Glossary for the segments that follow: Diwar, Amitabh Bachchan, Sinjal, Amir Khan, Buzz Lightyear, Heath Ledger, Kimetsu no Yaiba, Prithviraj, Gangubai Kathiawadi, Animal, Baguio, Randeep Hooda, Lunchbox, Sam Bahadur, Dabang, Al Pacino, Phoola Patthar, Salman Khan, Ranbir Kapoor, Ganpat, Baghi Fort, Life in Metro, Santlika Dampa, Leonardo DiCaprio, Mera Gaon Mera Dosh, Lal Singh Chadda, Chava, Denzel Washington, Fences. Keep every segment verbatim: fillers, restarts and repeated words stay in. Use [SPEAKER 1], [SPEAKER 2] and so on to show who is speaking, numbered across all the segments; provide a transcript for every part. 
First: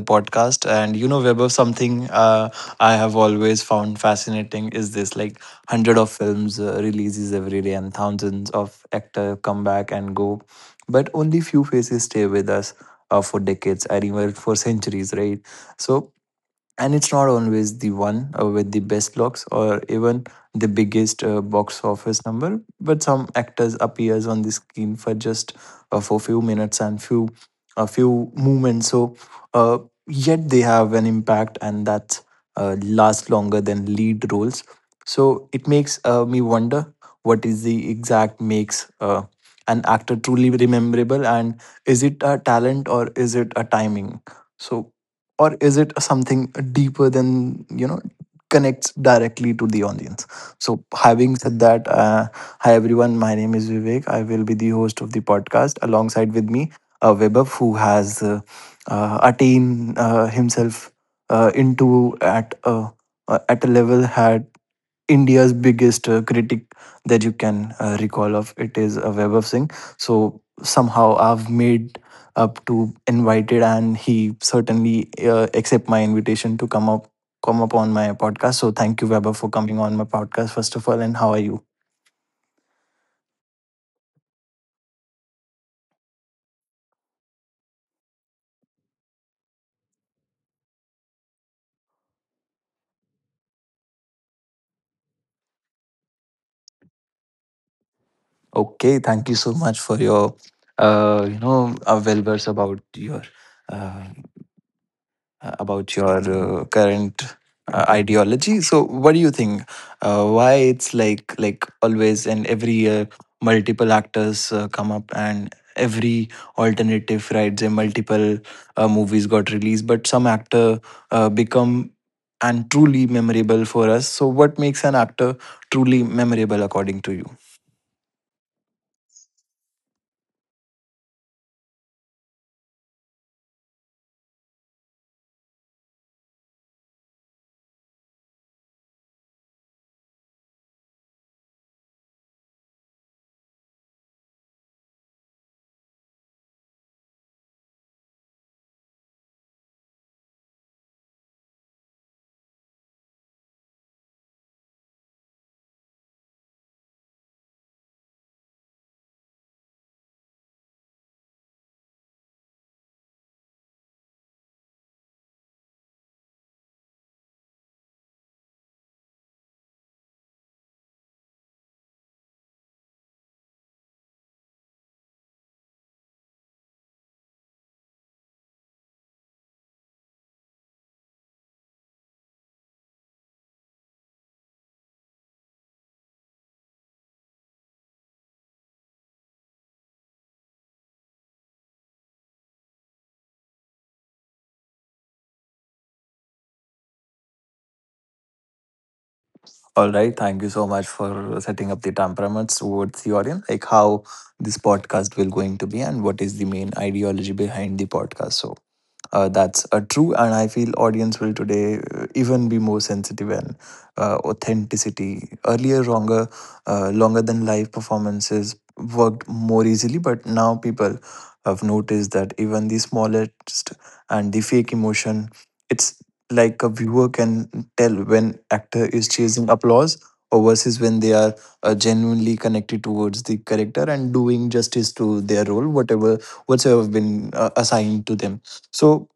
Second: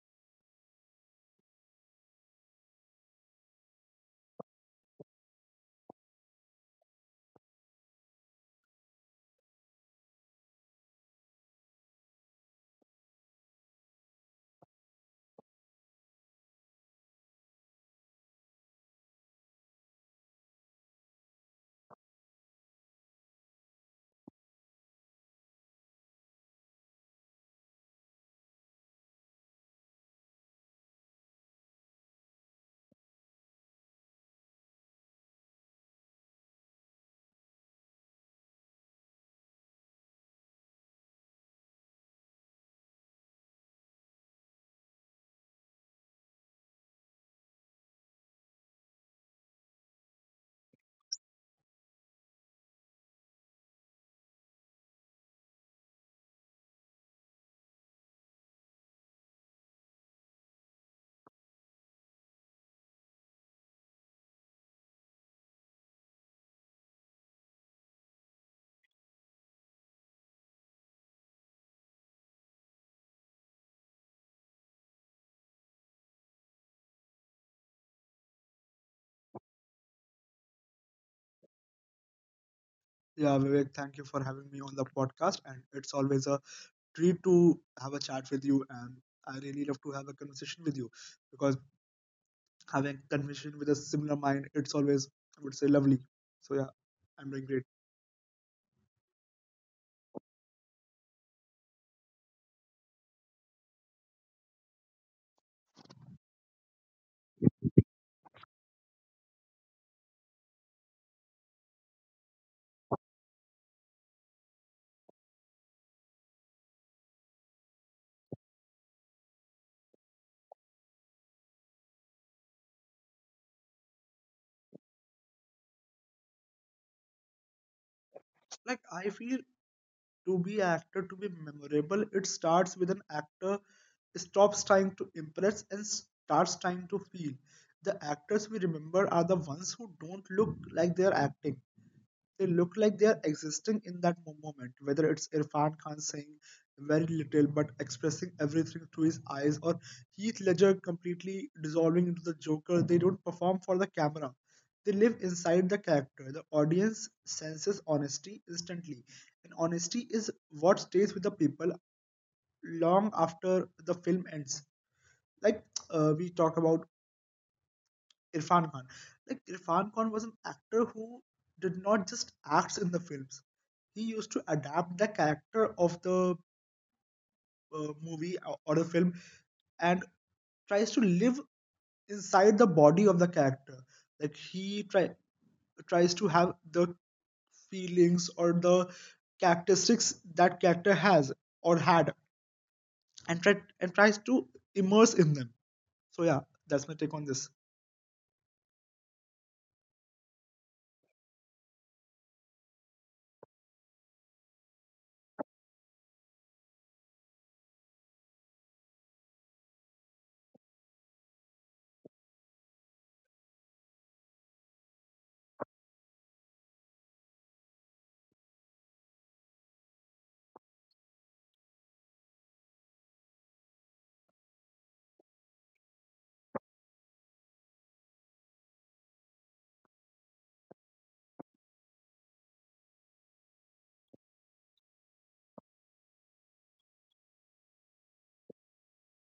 [SPEAKER 1] podcast. And you know, Web of something uh, I have always found fascinating is this like hundred of films uh, releases every day and thousands of actor come back and go, but only few faces stay with us uh, for decades, I even for centuries, right? So and it's not always the one uh, with the best looks or even the biggest uh, box office number but some actors appears on the screen for just uh, for few minutes and few a few moments so uh, yet they have an impact and that uh, lasts longer than lead roles so it makes uh, me wonder what is the exact makes uh, an actor truly rememberable and is it a talent or is it a timing so or is it something deeper than you know connects directly to the audience so having said that uh, hi everyone, my name is Vivek. I will be the host of the podcast. Alongside with me, uh, Webab, who has uh, uh, attained uh, himself uh, into at a uh, at a level had India's biggest uh, critic that you can uh, recall of it is uh, Web Singh. So somehow I've made up to invited, and he certainly uh, accept my invitation to come up come up on my podcast. So thank you, Weber, for coming on my podcast first of all. And how are you?
[SPEAKER 2] Yeah, Vivek, thank you for having me on the podcast. And it's always a treat to have a chat with you. And I really love to have a conversation with you because having conversation with a similar mind, it's always, I would say, lovely. So yeah, I'm doing great.
[SPEAKER 1] Okay, thank you so much for your uh, you know uh, well words about your. Uh, uh, about your uh, current uh, ideology. So, what do you think? Uh, why it's like like always and every year multiple actors uh, come up and every alternative right, say multiple uh, movies got released, but some actor uh, become and truly memorable for us. So, what makes an actor truly memorable according to you?
[SPEAKER 2] Like I feel to be actor, to be memorable, it starts with an actor stops trying to impress and starts trying to feel. The actors we remember are the ones who don't look like they are acting. They look like they are existing in that moment, whether it's Irfan Khan saying very little but expressing everything through his eyes, or Heath Ledger completely dissolving into the Joker. They don't perform for the camera, they live inside the character. The audience senses honesty instantly, and honesty is what stays with the people long after the film ends. Like, uh, we talk about Irfan Khan. Like Irfan Khan was an actor who did not just act in the films. He used to adapt the character of the uh, movie or or the film, and tries to live inside the body of the character. Like he try, tries to have the feelings or the characteristics that character has or had, and try, and tries to immerse in them. So yeah, that's my take on this.
[SPEAKER 1] All right. Thank you so much for setting up the temperaments towards the audience, like how this podcast will going to be and what is the main ideology behind the podcast. So uh, that's uh, true. And I feel audience will today uh, even be more sensitive and uh, authenticity. Earlier, longer, uh, longer than live performances worked more easily, but now people have noticed that even the smallest and the fake emotion, it's like a viewer can tell when actor is chasing applause or versus when they are uh, genuinely connected towards the character and doing justice to their role whatever whatsoever been uh, assigned to them so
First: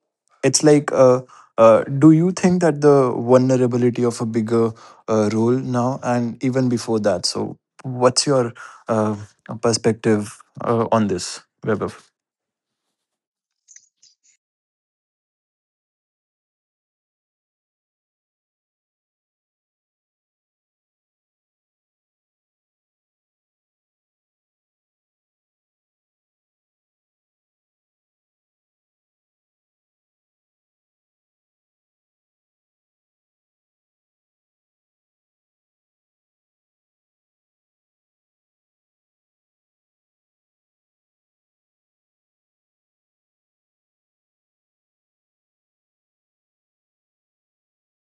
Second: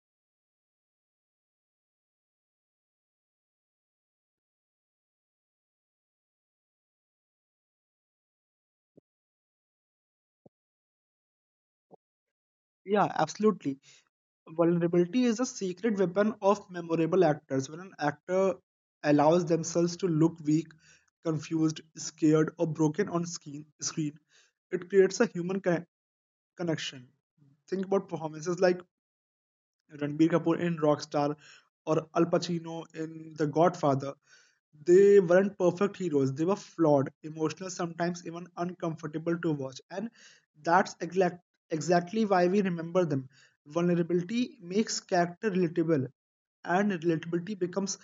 [SPEAKER 1] it's like uh, uh, do you think that the vulnerability of a bigger uh, role now and even before that so what's your uh, perspective uh, on this, Weber?
[SPEAKER 2] Yeah, absolutely. Vulnerability is a secret weapon of memorable actors. When an actor allows themselves to look weak, confused, scared, or broken on screen, screen, it creates a human con- connection. Think about performances like Ranbir Kapoor in Rockstar or Al Pacino in The Godfather. They weren't perfect heroes. They were flawed, emotional, sometimes even uncomfortable to watch. And that's exact, exactly why we remember them. Vulnerability makes character relatable, and relatability becomes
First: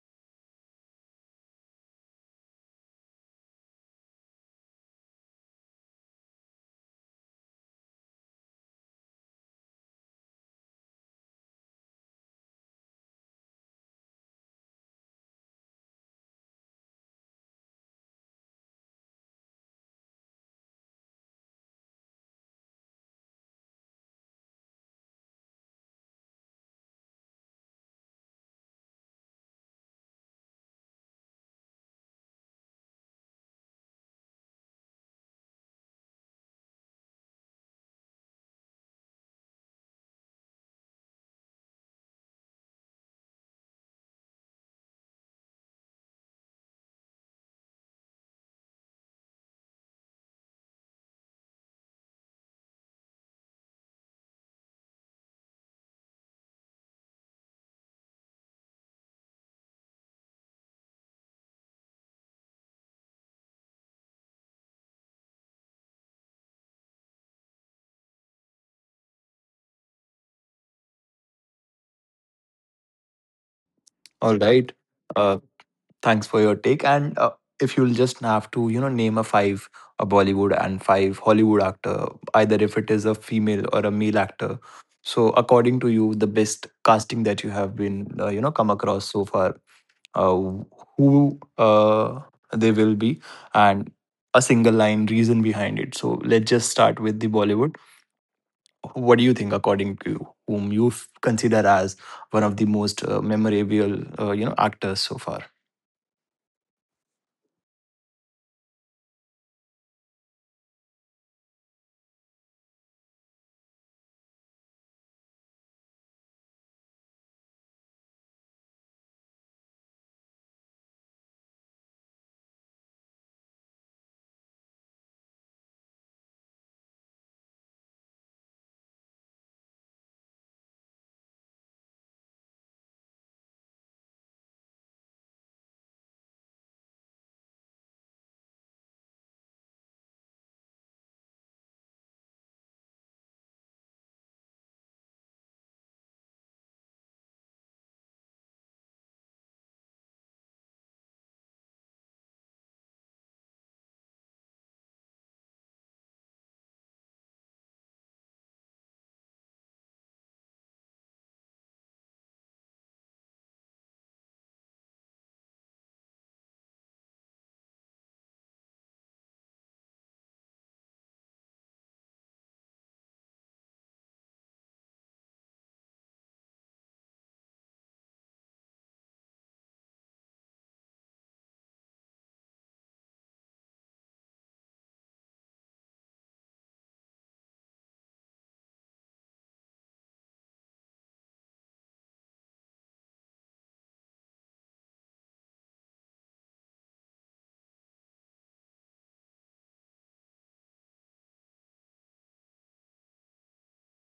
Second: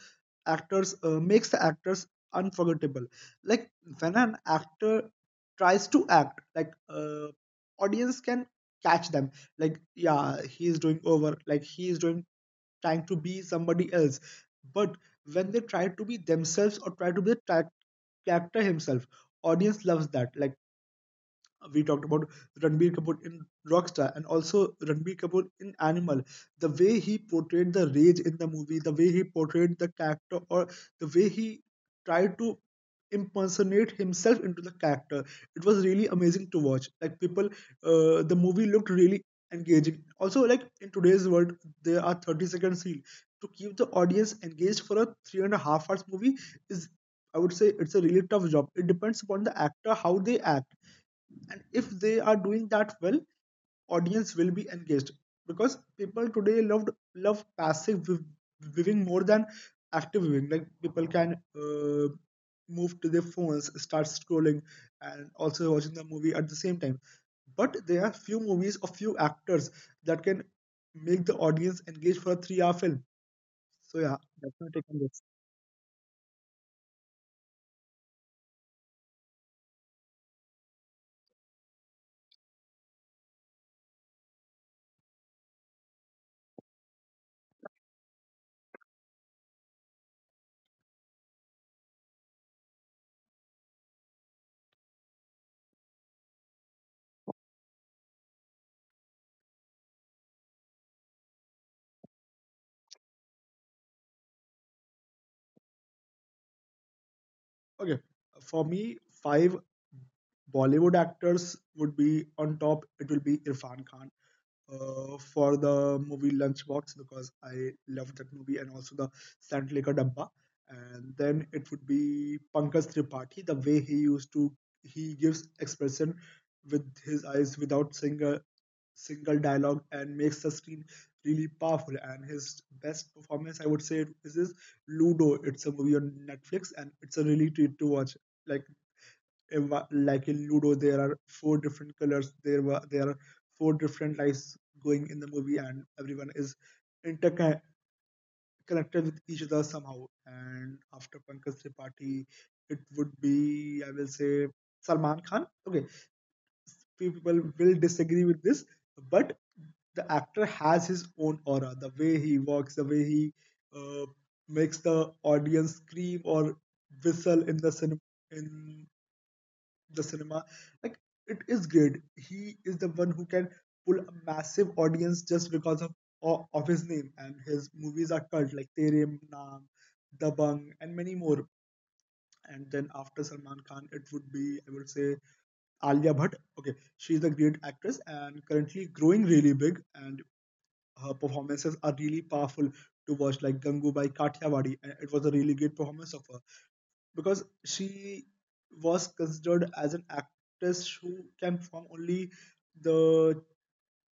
[SPEAKER 2] actors uh, makes the actors unforgettable. Like when an actor tries to act, like uh, audience can catch them. Like yeah, he is doing over. Like he is doing trying to be somebody else, but when they try to be themselves or try to be the ty- character himself, audience loves that. Like we talked about Ranbir Kapoor in Rockstar, and also Ranbir Kapoor in Animal. The way he portrayed the rage in the movie, the way he portrayed the character, or the way he tried to impersonate himself into the character, it was really amazing to watch. Like people, uh, the movie looked really engaging. Also, like in today's world, there are thirty second reel. To keep the audience engaged for a three and a half hours movie is, I would say, it's a really tough job. It depends upon the actor how they act, and if they are doing that well, audience will be engaged, because people today loved love passive viewing more than active viewing. Like people can uh, move to their phones, start scrolling, and also watching the movie at the same time, but there are few movies or few actors that can make the audience engage for a three-hour film. So yeah,
[SPEAKER 1] All
[SPEAKER 2] that's my
[SPEAKER 1] right.
[SPEAKER 2] take on this.
[SPEAKER 1] Thanks for your take. And uh, if you'll just have to, you know, name a five a Bollywood and five Hollywood actor, either if it is a female or a male actor. So, according to you, the best casting that you have been, uh, you know, come across so far, uh, who uh, they will be, and a single line reason behind it. So, let's just start with the Bollywood. What do you think, according to you, whom you f- consider as one of the most uh, memorable, uh, you know, actors so far?
[SPEAKER 2] Okay, for me, five Bollywood actors would be, on top it will be Irfan Khan, uh, for the movie Lunchbox, because I loved that movie, and also the Santlika Dampa. And then it would be Pankaj Tripathi, the way he used to, he gives expression with his eyes without single single dialogue and makes the screen really powerful. And his best performance, I would say, is his Ludo. It's a movie on Netflix, and it's a really treat to watch. Like eh, like in Ludo, there are four different colors. There were there are four different lights going in the movie, and everyone is interconnected with each other somehow. And after Pankaj Tripathi, it would be, I will say, Salman Khan. Okay, few people will disagree with this, but the actor has his own aura. The way he walks, the way he uh, makes the audience scream or whistle in the cinema in the cinema. Like it is great. He is the one who can pull a massive audience just because of o- of his name, and his movies are cult, like Tere Naam, Dabang, and many more. And then after Salman Khan, it would be, I would say, Alia Bhatt. Okay, she's a great actress and currently growing really big. And her performances are really powerful to watch, like Gangubai Kathiawadi. And it was a really great performance of her, because she was considered as an actress who can perform only the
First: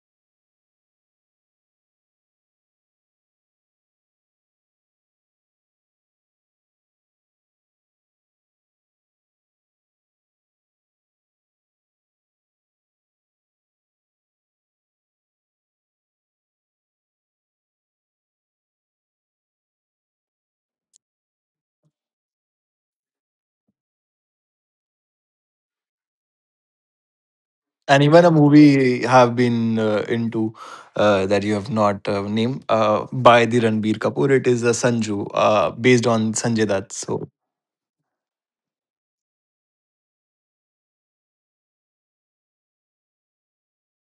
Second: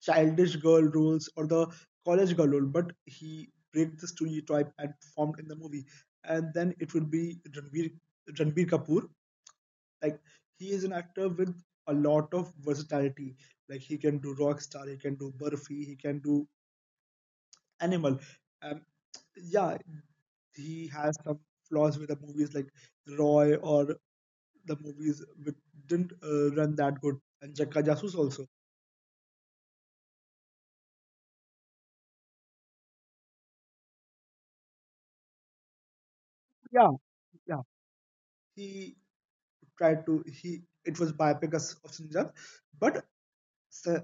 [SPEAKER 2] childish girl roles or the college girl role, but he break the stereotype and performed in the movie. And then it would be Ranbir, Ranbir Kapoor. Like he is an actor with a lot of versatility. Like he can do rock star, he can do Burfi, he can do Animal. Um, yeah, he has some flaws with the movies like Roy, or the movies which didn't uh, run that good, and Jakka
[SPEAKER 1] And
[SPEAKER 2] Jasus
[SPEAKER 1] even a
[SPEAKER 2] also.
[SPEAKER 1] movie have been uh, into uh, that you have not uh, named uh, by the Ranbir Kapoor. It is a Sanju, uh, based on Sanjay
[SPEAKER 2] Yeah,
[SPEAKER 1] Dutt. So
[SPEAKER 2] yeah, He tried to he it was biopic of Sinjal, but Sa-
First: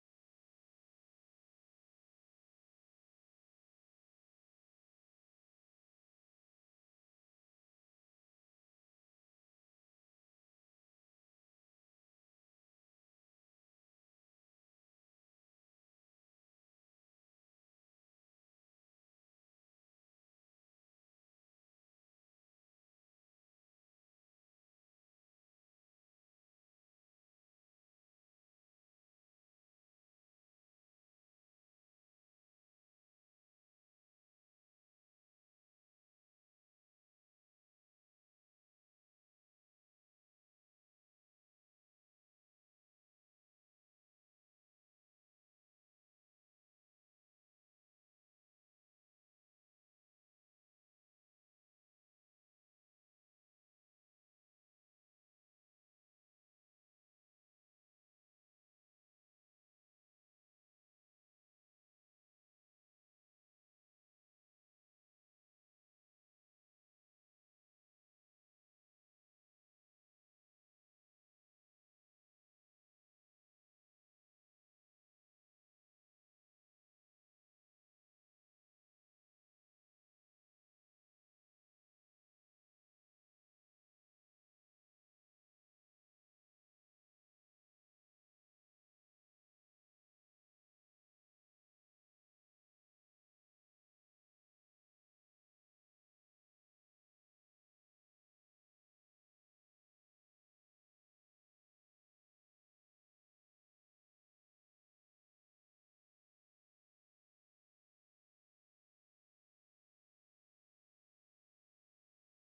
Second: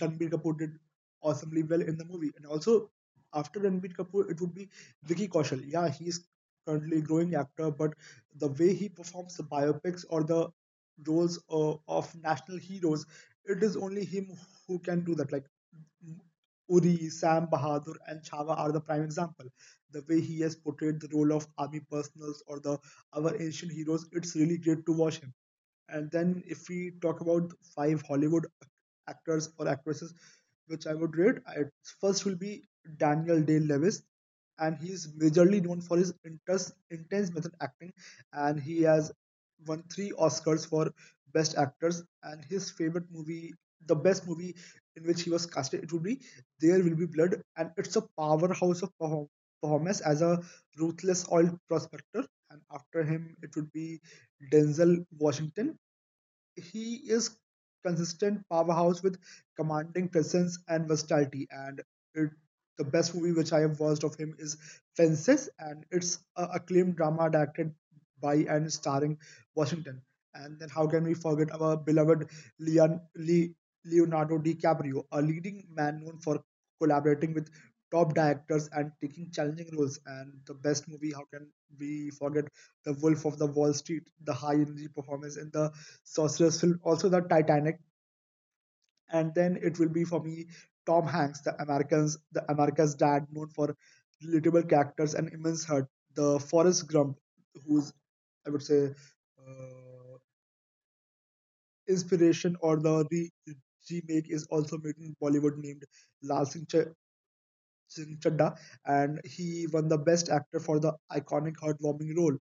[SPEAKER 2] Ranbir Kapoor did awesomely well in the movie. And also, after Ranbir Kapoor, it would be Vicky Kaushal. Yeah, he's currently a growing actor, but the way he performs the biopics or the roles uh, of national heroes, it is only him who can do that. Like m- Uri, Sam Bahadur, and Chava are the prime example. The way he has portrayed the role of army personals or the our ancient heroes, it's really great to watch him. And then if we talk about five Hollywood actors or actresses which I would rate. I, first will be Daniel Day Lewis, and he is majorly known for his intense, intense method acting, and he has won three Oscars for Best Actors. And his favorite movie, the best movie in which he was casted, it would be There Will Be Blood, and it's a powerhouse of perform- performance as a ruthless oil prospector. And after him, it would be Denzel Washington. He is consistent powerhouse with commanding presence and versatility. And it, the best movie which I have watched of him is Fences, and it's a acclaimed drama directed by and starring Washington. And then how can we forget our beloved Leon, Le, Leonardo DiCaprio, a leading man known for collaborating with top directors and taking challenging roles. And the best movie, how can we forget the Wolf of the Wall Street, the high energy performance in the sorcerers film, also the Titanic. And then it will be for me Tom Hanks, the Americans, the America's dad, known for relatable characters and immense heart. The Forrest Gump, whose I would say uh, inspiration or the re- remake is also made in Bollywood, named Lal Singh Ch- Singh Chadda, and he won the Best Actor for the iconic heartwarming role.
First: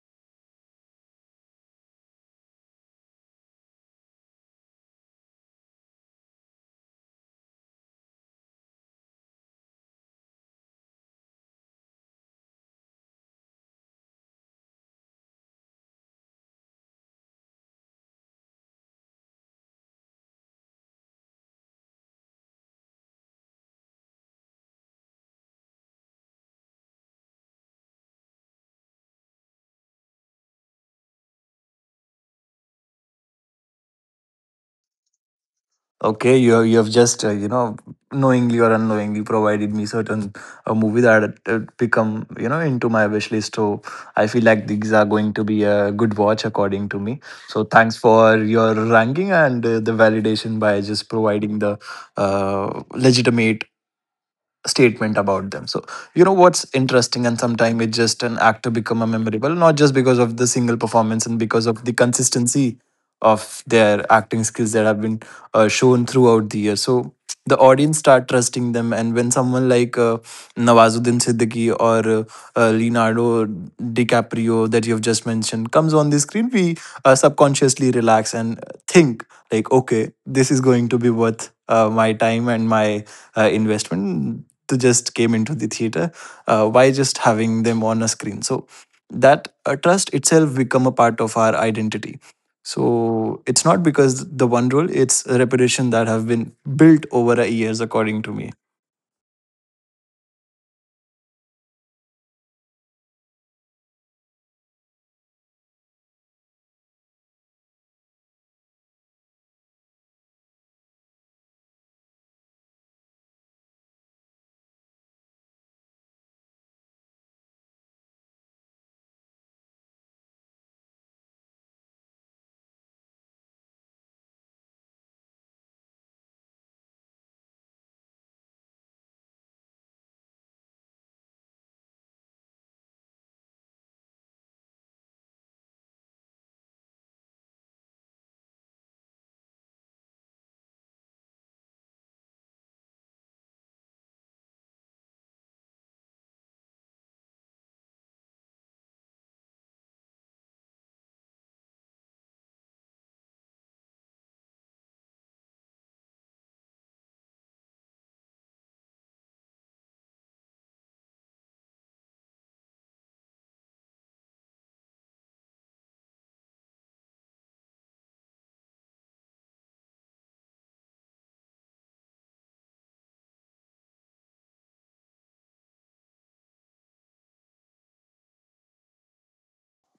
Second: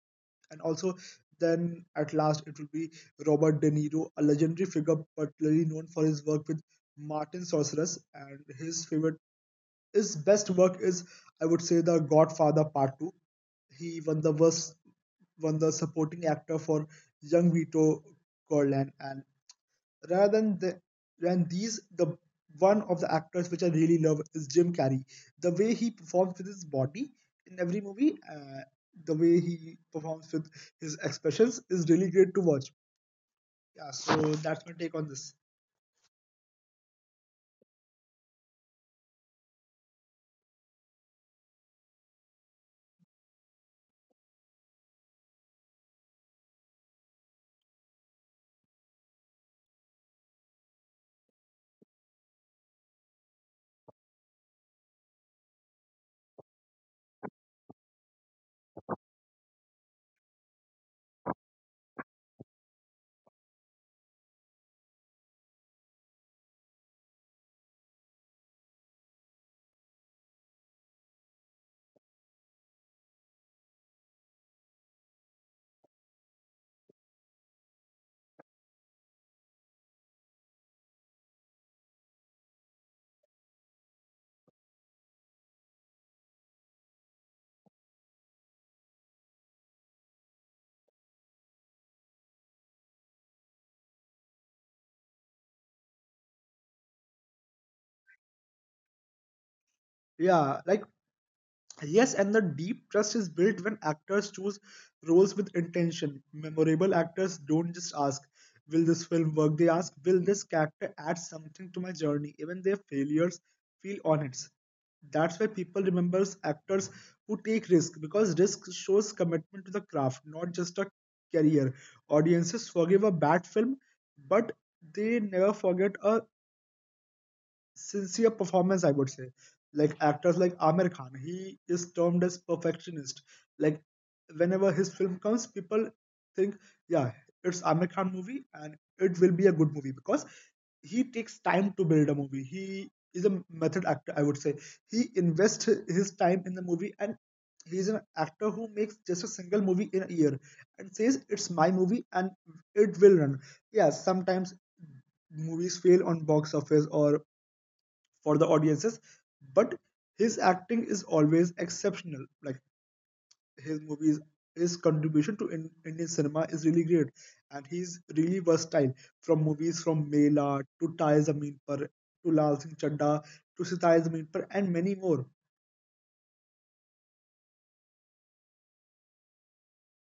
[SPEAKER 2] And also, then at last, it will be Robert De Niro, a legendary figure particularly known for his work with Martin Scorsese. And his favorite, his best work is, I would say, The Godfather Part two. He won the worst, won the supporting actor for Young Vito Corleone. And rather than the, than these, the one of the actors which I really love is Jim Carrey. The way he performs with his body in every movie, uh, the way he performs with his expressions, is really great to watch. Yeah, so that's my take on this.
[SPEAKER 1] okay, you have, you have just uh, you know knowingly or unknowingly provided me certain a movie that uh, become you know into my wish list. So I feel like these are going to be a good watch according to me. So thanks for your ranking and uh, the validation by just providing the uh, legitimate statement about them so you know what's interesting and sometimes it's just an actor become a memorable not just because of the single performance and because of the consistency of their acting skills that have been uh, shown throughout the year so the audience start trusting them and when someone like uh, Nawazuddin Siddiqui or uh, uh, Leonardo DiCaprio that you've just mentioned comes on the screen we uh, subconsciously relax and think like okay this is going to be worth uh, my time and my uh, investment to just came into the theater uh, why just having them on a screen so that uh, trust itself become a part of our identity so it's not because the one role; it's a reputation that have been built over a years according to me.
[SPEAKER 2] Yeah, like yes, and the deep trust is built when actors choose roles with intention. Memorable actors don't just ask, will this film work? They ask, will this character add something to my journey? Even their failures feel honest. That's why people remember actors who take risk, because risk shows commitment to the craft, not just a career. Audiences forgive a bad film, but they never forget a sincere performance, I would say. Like actors like Amir Khan, he is termed as perfectionist. Like whenever his film comes, people think, yeah, it's Amir Khan movie, and it will be a good movie because he takes time to build a movie. He is a method actor, I would say. He invests his time in the movie, and he's an actor who makes just a single movie in a year and says it's my movie and it will run. Yeah, sometimes movies fail on box office or for the audiences, but his acting is always exceptional. Like his movies, his contribution to in, Indian cinema is really great, and he's really versatile, from movies from Mela to Tai Zameen Par to Lal Singh Chadda to Sitai Zameen Par, and many more.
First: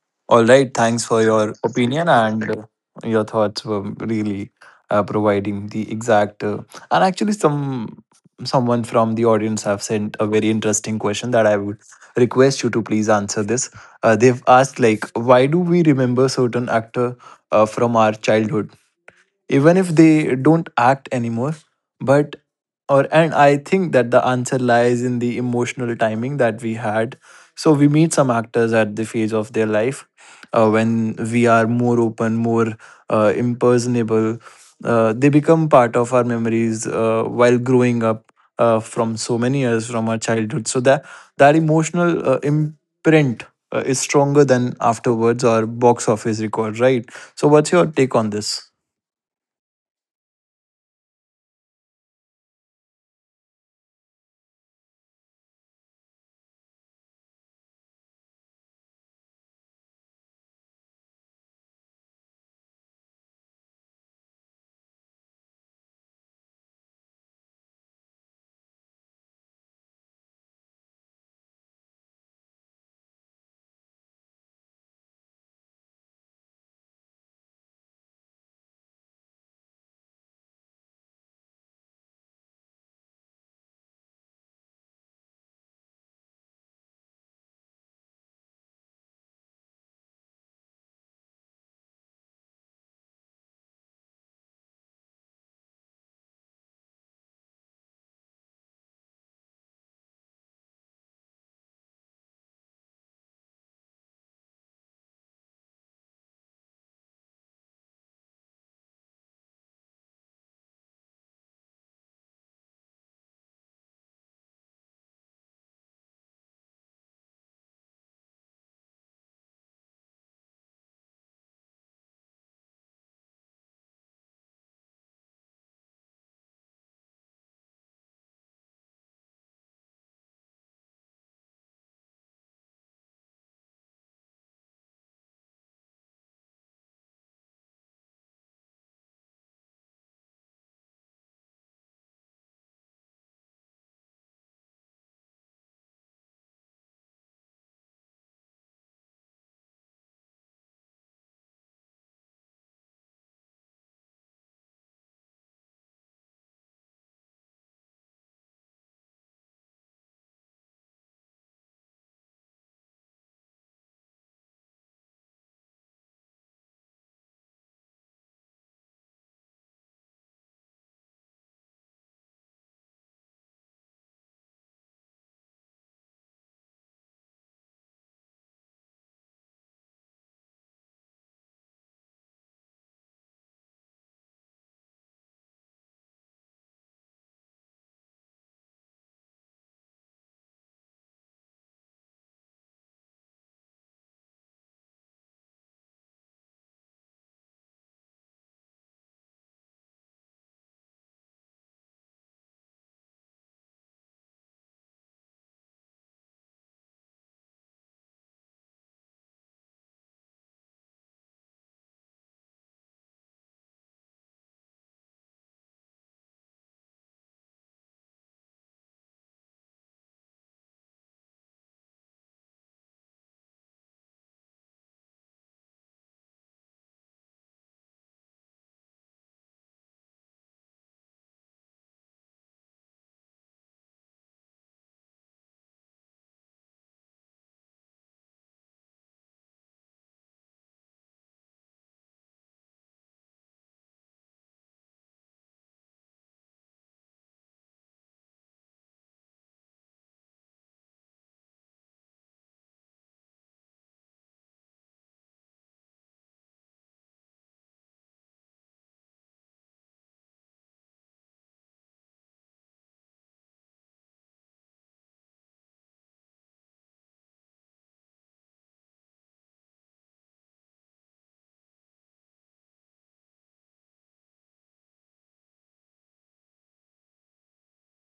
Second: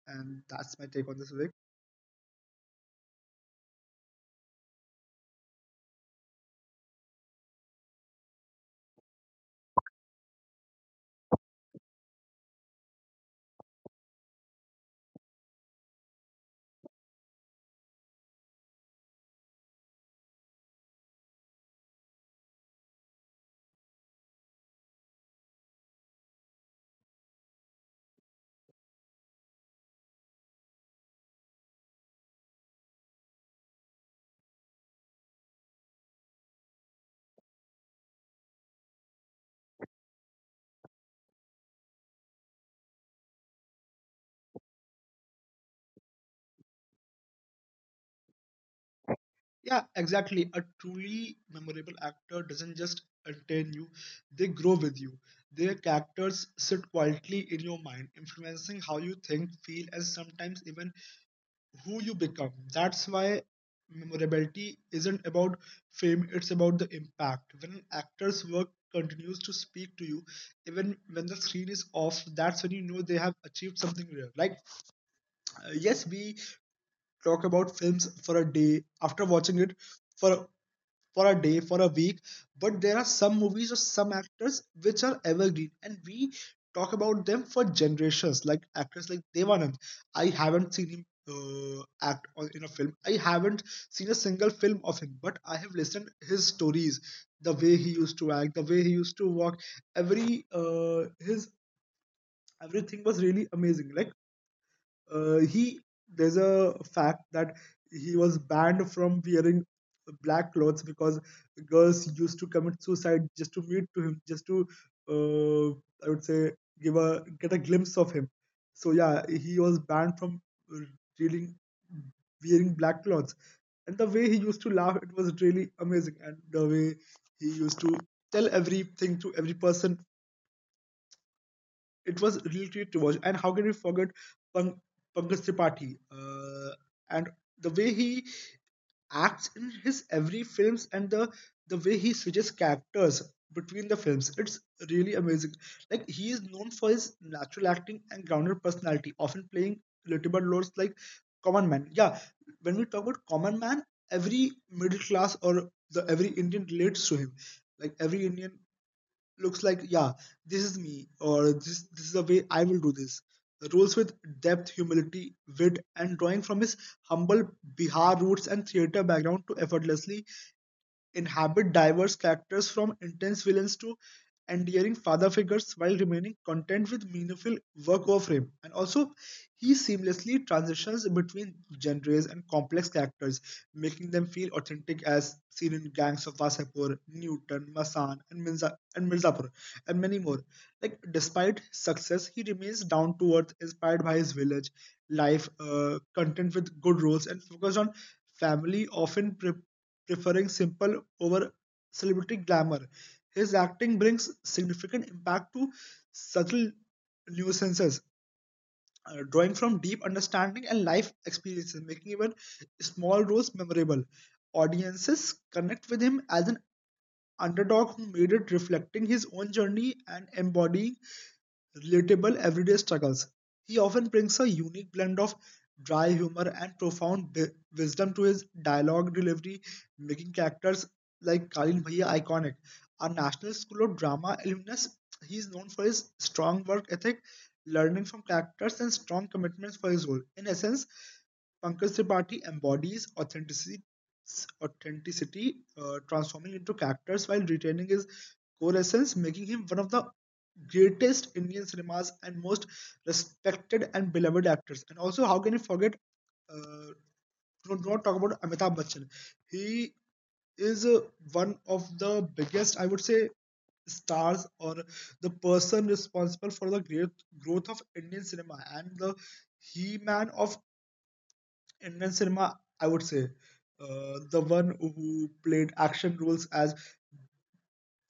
[SPEAKER 2] And
[SPEAKER 1] All right,
[SPEAKER 2] that's my
[SPEAKER 1] thanks
[SPEAKER 2] take on
[SPEAKER 1] for
[SPEAKER 2] this, Vivek.
[SPEAKER 1] your opinion and uh, your thoughts were really uh, providing the exact uh, and actually some someone from the audience have sent a very interesting question that I would request you to please answer this. Uh, they've asked like why do we remember certain actor uh, from our childhood even if they don't act anymore but or and I think that the answer lies in the emotional timing that we had so we meet some actors at the phase of their life uh, when we are more open more uh, impersonable uh, they become part of our memories uh, while growing up uh, from so many years from our childhood so that that emotional uh, imprint uh, is stronger than afterwards or box office record right so what's your take on this?
[SPEAKER 2] Yeah, exactly. A truly memorable actor doesn't just entertain you, they grow with you. Their characters sit quietly in your mind, influencing how you think, feel, and sometimes even who you become. That's why memorability isn't about fame, it's about the impact. When an actor's work continues to speak to you, even when the screen is off, that's when you know they have achieved something real. Like, uh, yes, we talk about films for a day after watching it for for a day, for a week. But there are some movies or some actors which are evergreen, and we talk about them for generations. Like actors like Devanand, I haven't seen him uh, act on, in a film. I haven't seen a single film of him, but I have listened his stories, the way he used to act, the way he used to walk. Every uh, his everything was really amazing. Like uh, he There's a fact that he was banned from wearing black clothes because girls used to commit suicide just to meet to him, just to uh, I would say give a get a glimpse of him. So yeah, he was banned from reading wearing black clothes. And the way he used to laugh, it was really amazing, and the way he used to tell everything to every person, it was really great to watch. And how can we forget Pang- Pankaj Tripathi? Uh, and the way he acts in his every films, and the the way he switches characters between the films, it's really amazing. Like he is known for his natural acting and grounded personality, often playing little bit roles like common man. Yeah, when we talk about common man, every middle class or the every Indian relates to him. Like every Indian looks like, yeah, this is me, or this this is the way I will do this rolls with depth, humility, wit, and drawing from his humble Bihar roots and theater background to effortlessly inhabit diverse characters from intense villains to endearing father figures while remaining content with meaningful work of him. And also, he seamlessly transitions between genres and complex characters, making them feel authentic as seen in Gangs of Wasapur, Newton, Masan, and, Mirza- and Mirzapur, and many more. Like, despite success, he remains down to earth, inspired by his village life, uh, content with good roles, and focused on family, often pre- preferring simple over celebrity glamour. His acting brings significant impact to subtle nuisances, uh, drawing from deep understanding and life experiences, making even small roles memorable. Audiences connect with him as an underdog who made it, reflecting his own journey and embodying relatable everyday struggles. He often brings a unique blend of dry humor and profound di- wisdom to his dialogue delivery, making characters like Kalin Bhaiya iconic. A National School of Drama alumnus, he is known for his strong work ethic, learning from characters, and strong commitments for his role. In essence, Pankaj Tripathi embodies authenticity, authenticity uh, transforming into characters while retaining his core essence, making him one of the greatest Indian cinemas and most respected and beloved actors. And also, how can you forget? Uh, don't, Talk about Amitabh Bachchan. He is uh, one of the biggest, I would say, stars, or the person responsible for the great growth of Indian cinema and the he man of Indian cinema. I would say uh, the one who played action roles as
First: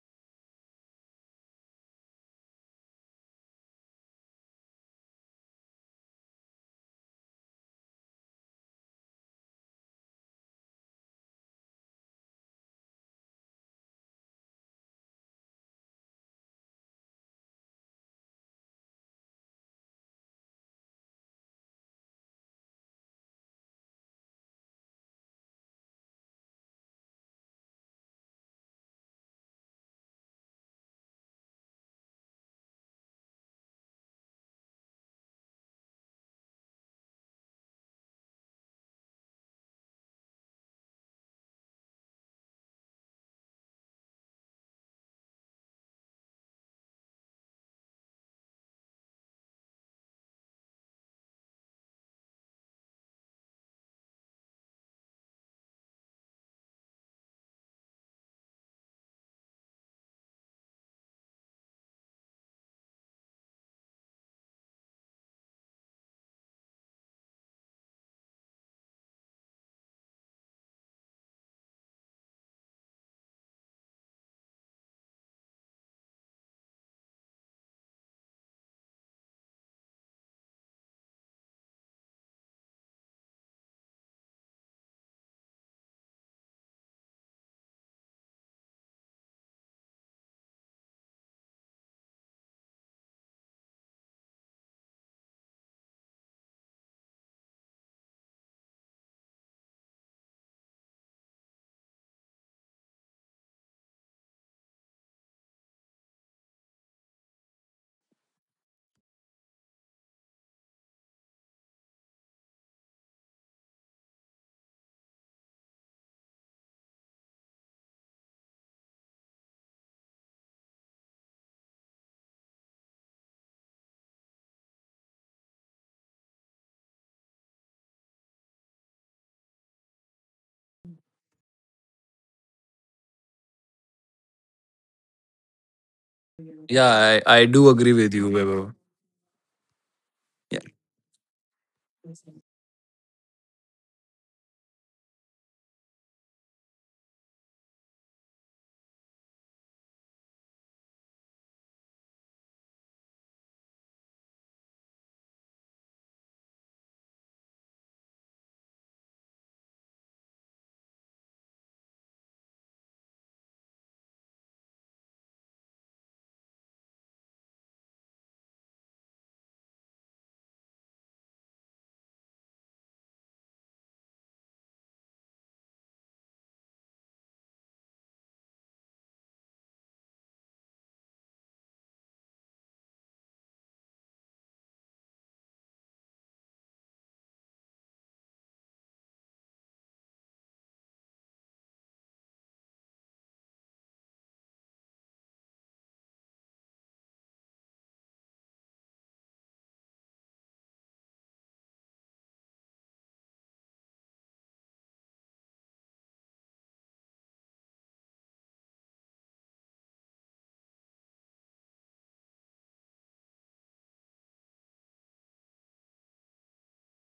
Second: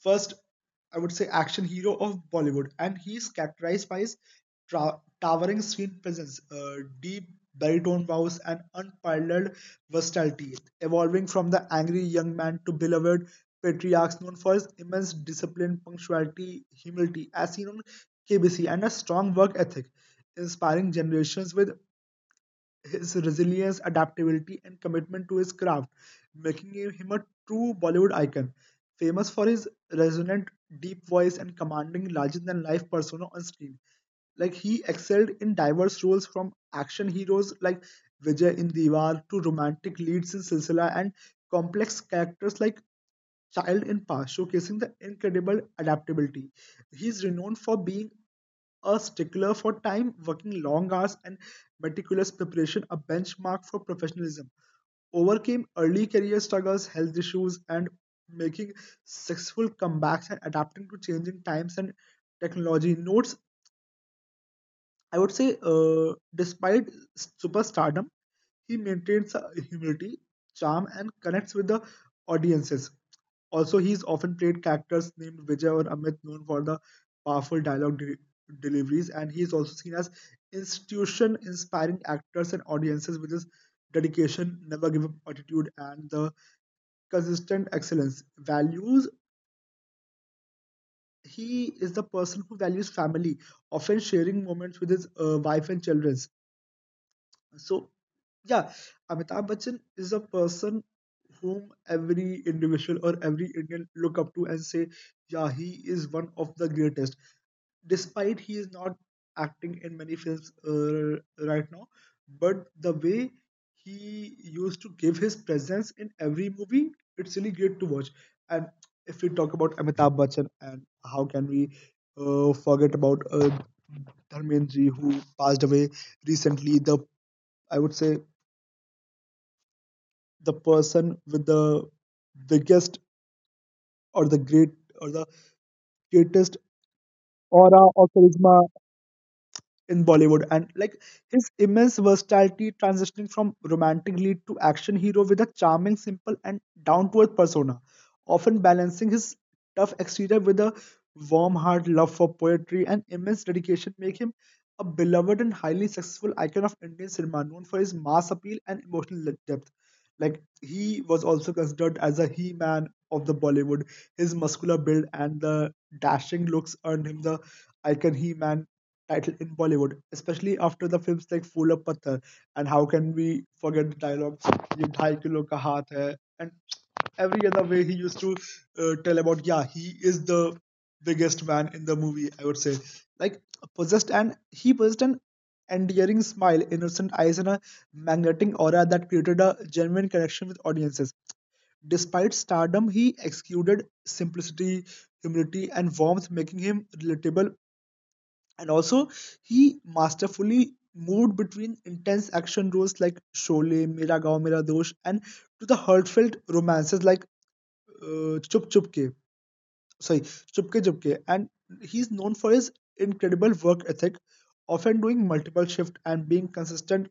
[SPEAKER 2] first, I would say, action hero of Bollywood, and he is characterized by his tra- towering screen presence, uh, deep baritone voice, and unparalleled versatility, evolving from the angry young man to beloved patriarchs, known for his immense discipline, punctuality, humility, as seen on K B C, and a strong work ethic, inspiring generations with his resilience, adaptability, and commitment to his craft, making him a true Bollywood icon. Famous for his resonant, deep voice and commanding larger-than-life persona on screen, like he excelled in diverse roles from action heroes like Vijay in Diwar to romantic leads in Silsila and complex characters like child in past, showcasing the incredible adaptability. He is renowned for being a stickler for time, working long hours, and meticulous preparation, a benchmark for professionalism. Overcame early career struggles, health issues, and making successful comebacks and adapting to changing times and technology. Notes, I would say, uh, despite superstardom, he maintains uh, humility, charm, and connects with the audiences. Also, he's often played characters named Vijay or Amit, known for the powerful dialogue de- deliveries, and he's also seen as institution inspiring actors and audiences with his dedication, never give up attitude, and the consistent excellence. Values, he is the person who values family, often sharing moments with his uh, wife and children. So yeah, Amitabh Bachchan is a person whom every individual or every Indian look up to and say, yeah, he is one of the greatest. Despite he is not acting in many films uh, right now, but the way he used to give his presence in every movie, it's really great to watch. And if we talk about Amitabh Bachchan, and how can we uh, forget about uh, Dharmenji, who passed away recently, the, I would say, the person with the biggest, or the great, or the greatest
[SPEAKER 1] Yeah, I, I do agree with you, Weber.
[SPEAKER 2] in Bollywood, and like his immense versatility, transitioning from romantic lead to action hero with a charming, simple, and down to earth persona, often balancing his tough exterior with a warm heart, love for poetry, and immense dedication, make him a beloved and highly successful icon of Indian cinema, known for his mass appeal and emotional depth. Like he was also considered as a he-man of the Bollywood. His muscular build and the dashing looks earned him the icon he man title in Bollywood, especially after the films like Phoola Patthar. And how can we forget the dialogue, "Ye dhai kilo ka haath hai," and every other way he used to uh, tell about, yeah, he is the biggest man in the movie. I would say, like possessed, and he possessed an endearing smile, innocent eyes, and a magnetic aura that created a genuine connection with audiences. Despite stardom, he exuded simplicity, humility, and warmth, making him relatable. And also, he masterfully moved between intense action roles like Sholay, Mera Gaon Mera Dosh, and to the heartfelt romances like uh, Chup Chup Ke. Sorry, Chupke Chupke. And he's known for his incredible work ethic, often doing multiple shifts and being consistent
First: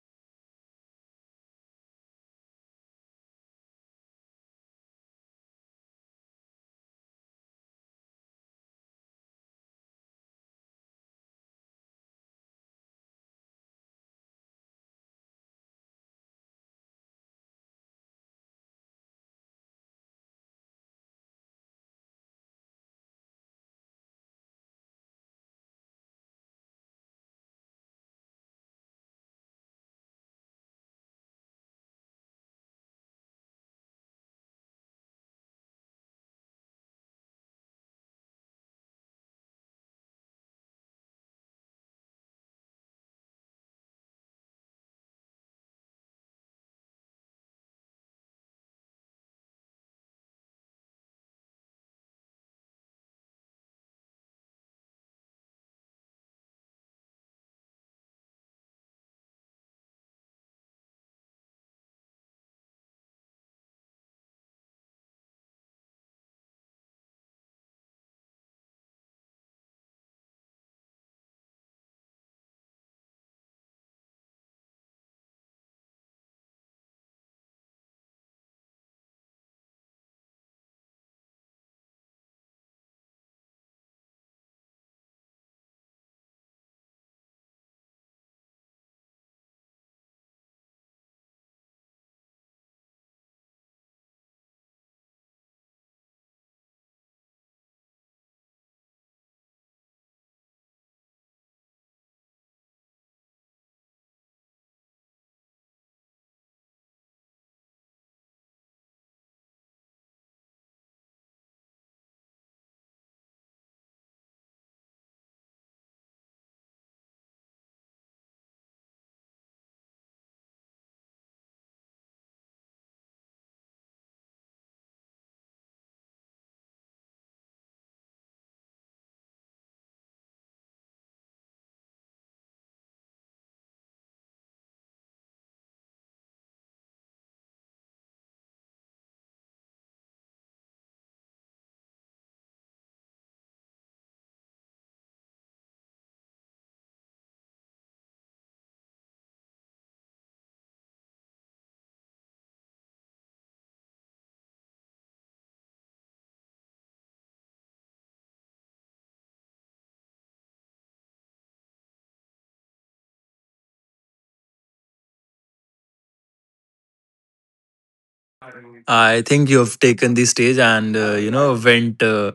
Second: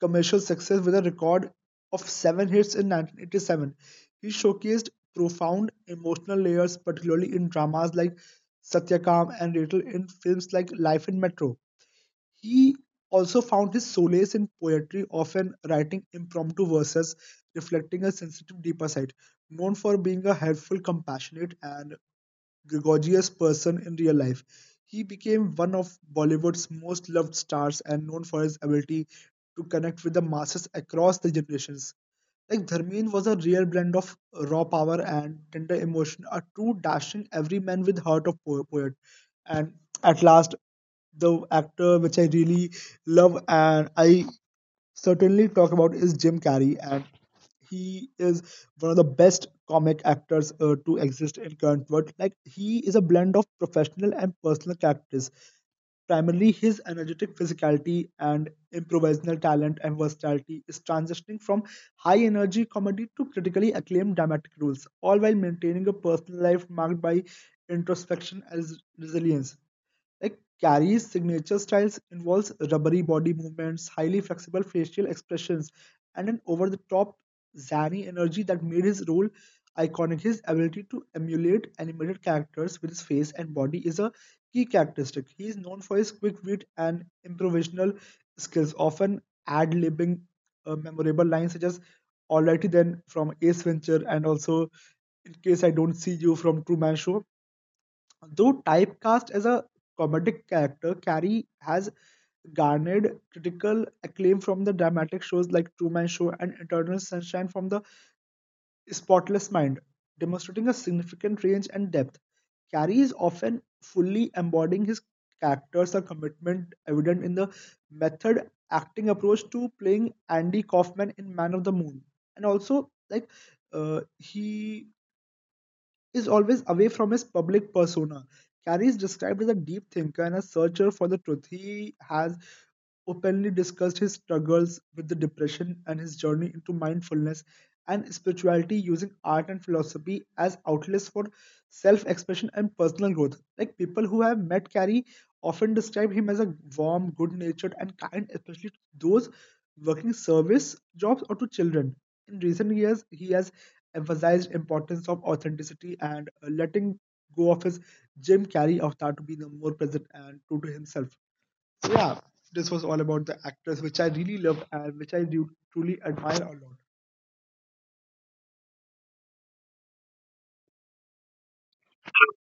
[SPEAKER 2] commercial success with a record of seven hits in nineteen eighty-seven. He showcased profound emotional layers, particularly in dramas like Satyakam and Rattle in films like Life in Metro. He also found his solace in poetry, often writing impromptu verses reflecting a sensitive deeper side. Known for being a helpful, compassionate, and gregarious person in real life, he became one of Bollywood's most loved stars and known for his ability to connect with the masses across the generations. Like Dharmen was a rare blend of raw power and tender emotion, a true dashing everyman with heart of po- poet. And at last, the actor which I really love and I certainly talk about is Jim Carrey, and he is one of the best comic actors uh, to exist in current world. Like he is a blend of professional and personal characters. Primarily, his energetic physicality and improvisational talent and versatility is transitioning from high energy comedy to critically acclaimed dramatic roles, all while maintaining a personal life marked by introspection as resilience. Like Carrie's signature styles involves rubbery body movements, highly flexible facial expressions, and an over-the-top zany energy that made his role iconic. His ability to emulate animated characters with his face and body is a key characteristic. He is known for his quick wit and improvisational skills, often ad-libbing uh, memorable lines such as "Alrighty then" from Ace Venture, and also "In case I don't see you" from Truman Show. Though typecast as a comedic character, Carey has garnered critical acclaim from the dramatic shows like Truman Show and Eternal Sunshine from the Spotless Mind, demonstrating a significant range and depth. Carey is often fully embodying his characters, a commitment evident in the method acting approach to playing Andy Kaufman in Man of the Moon. And also, like, uh, he is always away from his public persona. Carey is described as a deep thinker and a searcher for the truth. He has openly discussed his struggles with the depression and his journey into mindfulness and spirituality, using art and philosophy as outlets for self expression and personal growth. Like people who have met Carey often describe him as a warm, good natured, and kind, especially to those working service jobs or to children. In recent years, he has emphasized importance of authenticity, and uh, letting go of his Jim Carrey avatar to be the more present and true to himself. So yeah, this was all about the actress, which I really loved and which I do truly admire a lot.
[SPEAKER 1] I think you've taken the stage and uh, you know went uh,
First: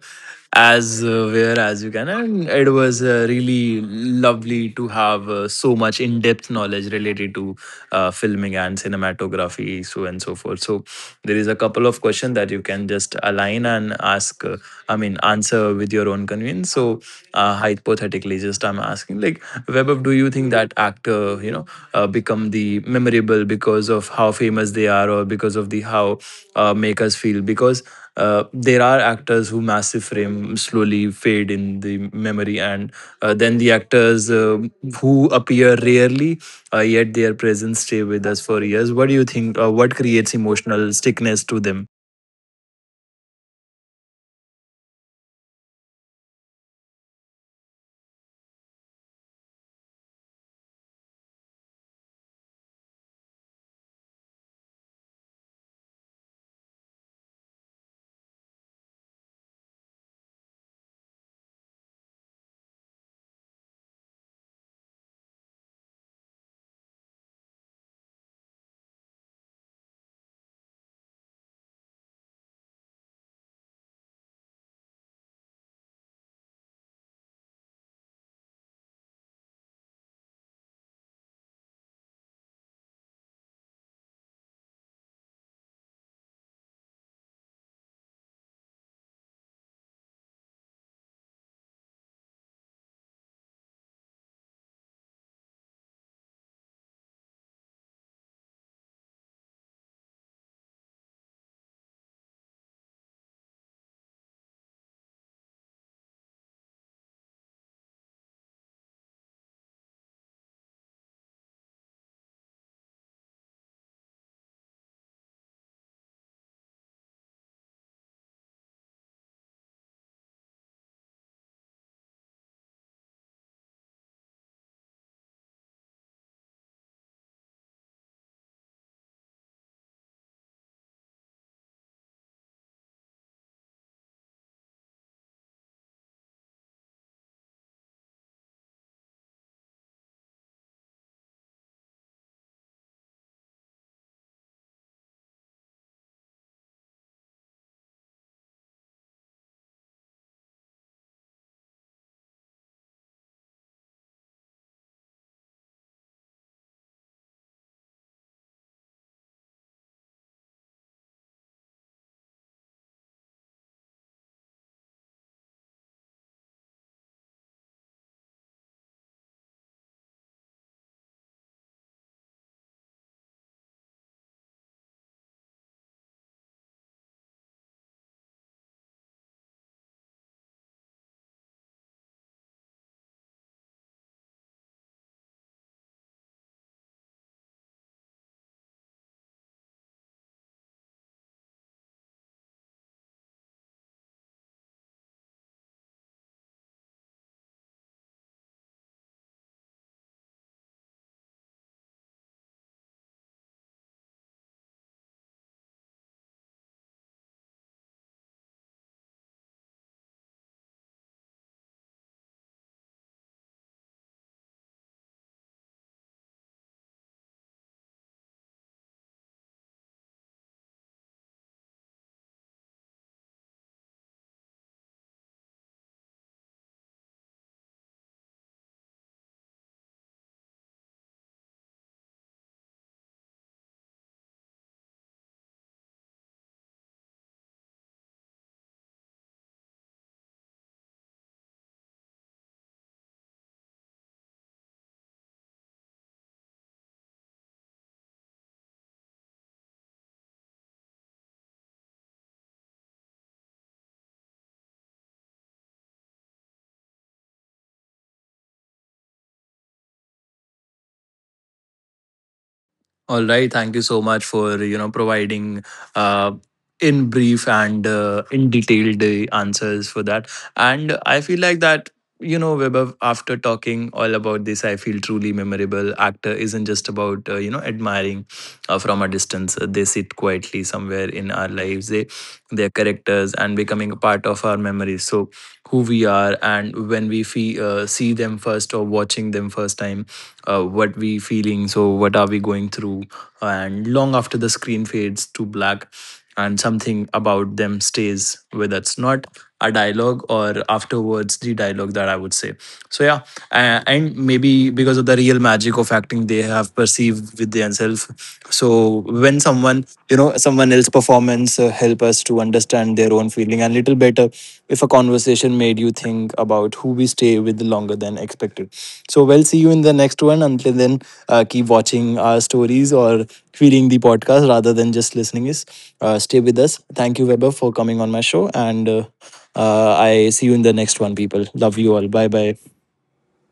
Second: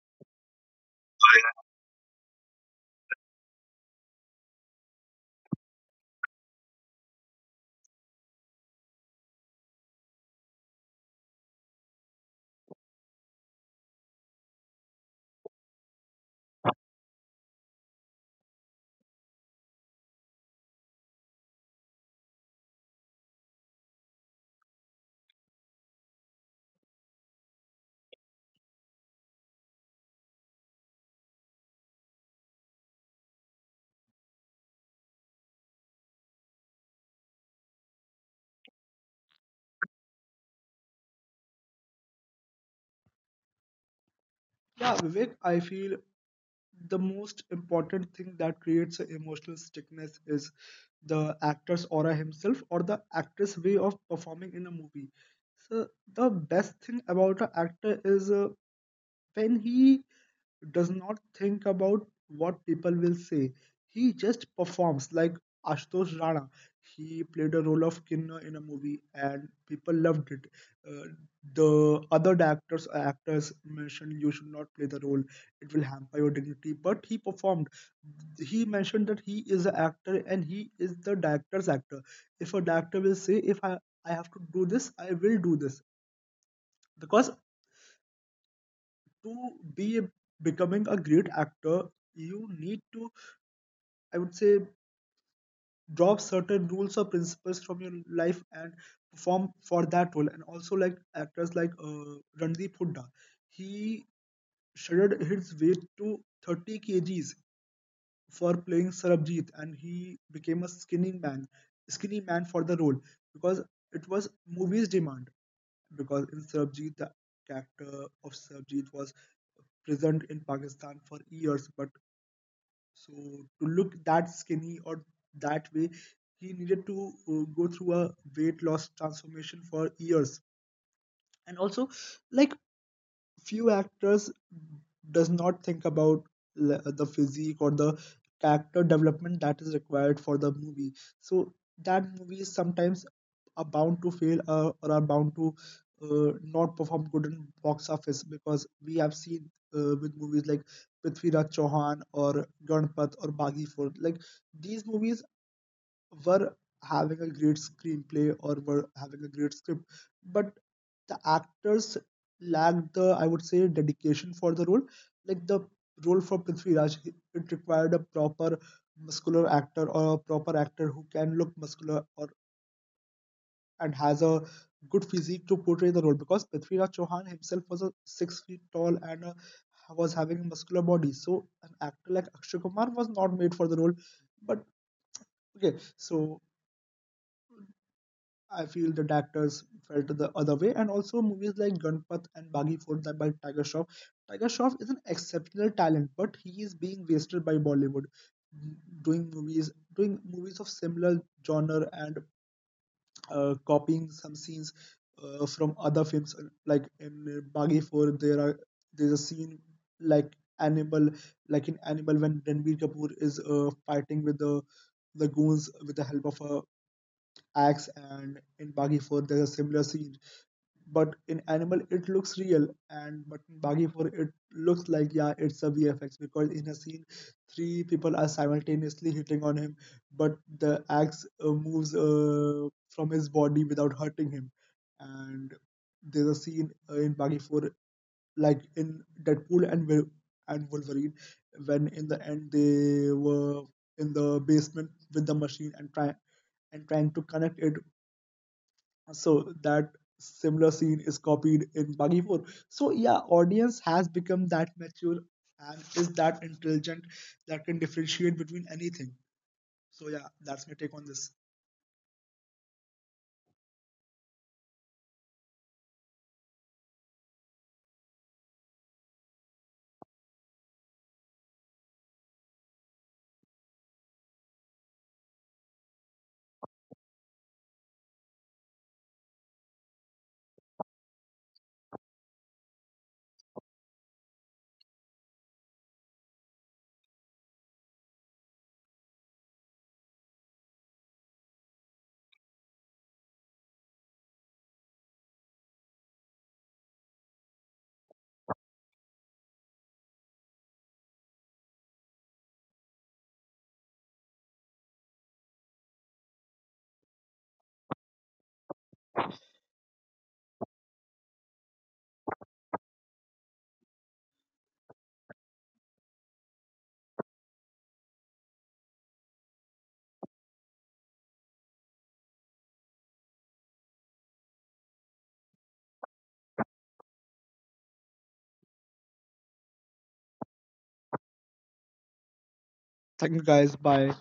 [SPEAKER 1] as uh, where as you can, and it was uh, really lovely to have uh, so much in-depth knowledge related to uh, filming and cinematography, so and so forth. So there is a couple of questions that you can just align and ask. Uh, I mean, answer with your own convenience. So uh, hypothetically, just I'm asking, like, Webab, do you think that actor, you know, uh, become the memorable because of how famous they are, or because of the how uh, make us feel because uh, there are actors who massive frame slowly fade in the memory and uh, then the actors uh, who appear rarely uh, yet their presence stay with us for years, what do you think uh, what creates emotional stickiness to them?
[SPEAKER 2] Yeah, Vivek, I feel the most important thing that creates a emotional stickness is the actor's aura himself or the actress' way of performing in a movie. So the best thing about an actor is uh, when he does not think about what people will say. He just performs like Ashutosh Rana. He played a role of Kinna in a movie and people loved it. Uh, the other actors actors mentioned you should not play the role. It will hamper your dignity. But he performed. He mentioned that he is an actor and he is the director's actor. If a director will say, if I, I have to do this, I will do this. Because to be becoming a great actor, you need to, I would say, drop certain rules or principles from your life and perform for that role. And also, like actors like uh, Randeep Hooda, he shredded his weight to thirty kgs for playing Sarabjit, and he became a skinny man, skinny man for the role, because it was movies demand. Because in Sarabjit, the character of Sarabjit was present in Pakistan for years, but so to look that skinny or that way, he needed to uh, go through a weight loss transformation for years. And also, like few actors does not think about le- the physique or the character development that is required for the movie, so that movies sometimes are bound to fail uh, or are bound to uh, not perform good in box office, because we have seen uh, with movies like Prithviraj Chauhan or Ganpat or Baghi Fort, like these movies were having a great screenplay or were having a great script, but the actors lacked the, I would say, dedication for the role. Like the role for Prithvi Raj, it required a proper muscular actor or a proper actor who can look muscular or and has a good physique to portray the role, because Prithvi Raj Chauhan himself was a six feet tall, and a, was having a muscular body. So an actor like Akshay Kumar was not made for the role. But okay, so I feel the directors felt the other way, and also movies like Gunpath and Baghi Fort that by Tiger Shroff. Tiger Shroff is an exceptional talent, but he is being wasted by Bollywood, m- doing movies, doing movies of similar genre, and uh, copying some scenes uh, from other films. Like in uh, Baghi Fort, there are there's a scene like Animal, like in Animal when Ranbir Kapoor is uh, fighting with the the goons with the help of a axe, and in Bagi four there's a similar scene. But in Animal it looks real, and but in Bagi four it looks like, yeah, it's a V F X, because in a scene three people are simultaneously hitting on him, but the axe uh, moves uh, from his body without hurting him. And there's a scene uh, in Bagi four, like in Deadpool and Wil- and Wolverine, when in the end they were in the basement with the machine, and try and trying to connect it, so that similar scene is copied in Bagi four. So yeah, audience has become that mature and is that intelligent that can differentiate between anything. So yeah, that's my take on this.
[SPEAKER 1] All right. Thank you so much for you know providing uh, in brief and uh, in detailed uh, answers for that. And I feel like that you know, Webber, after talking all about this, I feel truly memorable. Actor isn't just about uh, you know admiring uh, from a distance. Uh, They sit quietly somewhere in our lives. They their characters and becoming a part of our memories. So who we are and when we fee, uh, see them first or watching them first time uh, what we feeling so what are we going through and long after the screen fades to black and something about them stays with us not a dialogue or afterwards the dialogue that I would say so yeah uh, and maybe because of the real magic of acting they have perceived with themselves so when someone you know someone else performance uh, help us to understand their in their own feeling and little better if a conversation made you think about who we stay with longer than expected. So we'll see you in the next one. Until then, uh, keep watching our stories or feeding the podcast rather than just listening is uh, stay with us. Thank you, Weber, for coming on my show. And uh, uh, I see you in the next one, people. Love you all. Bye bye.
[SPEAKER 2] Thank you guys. Bye.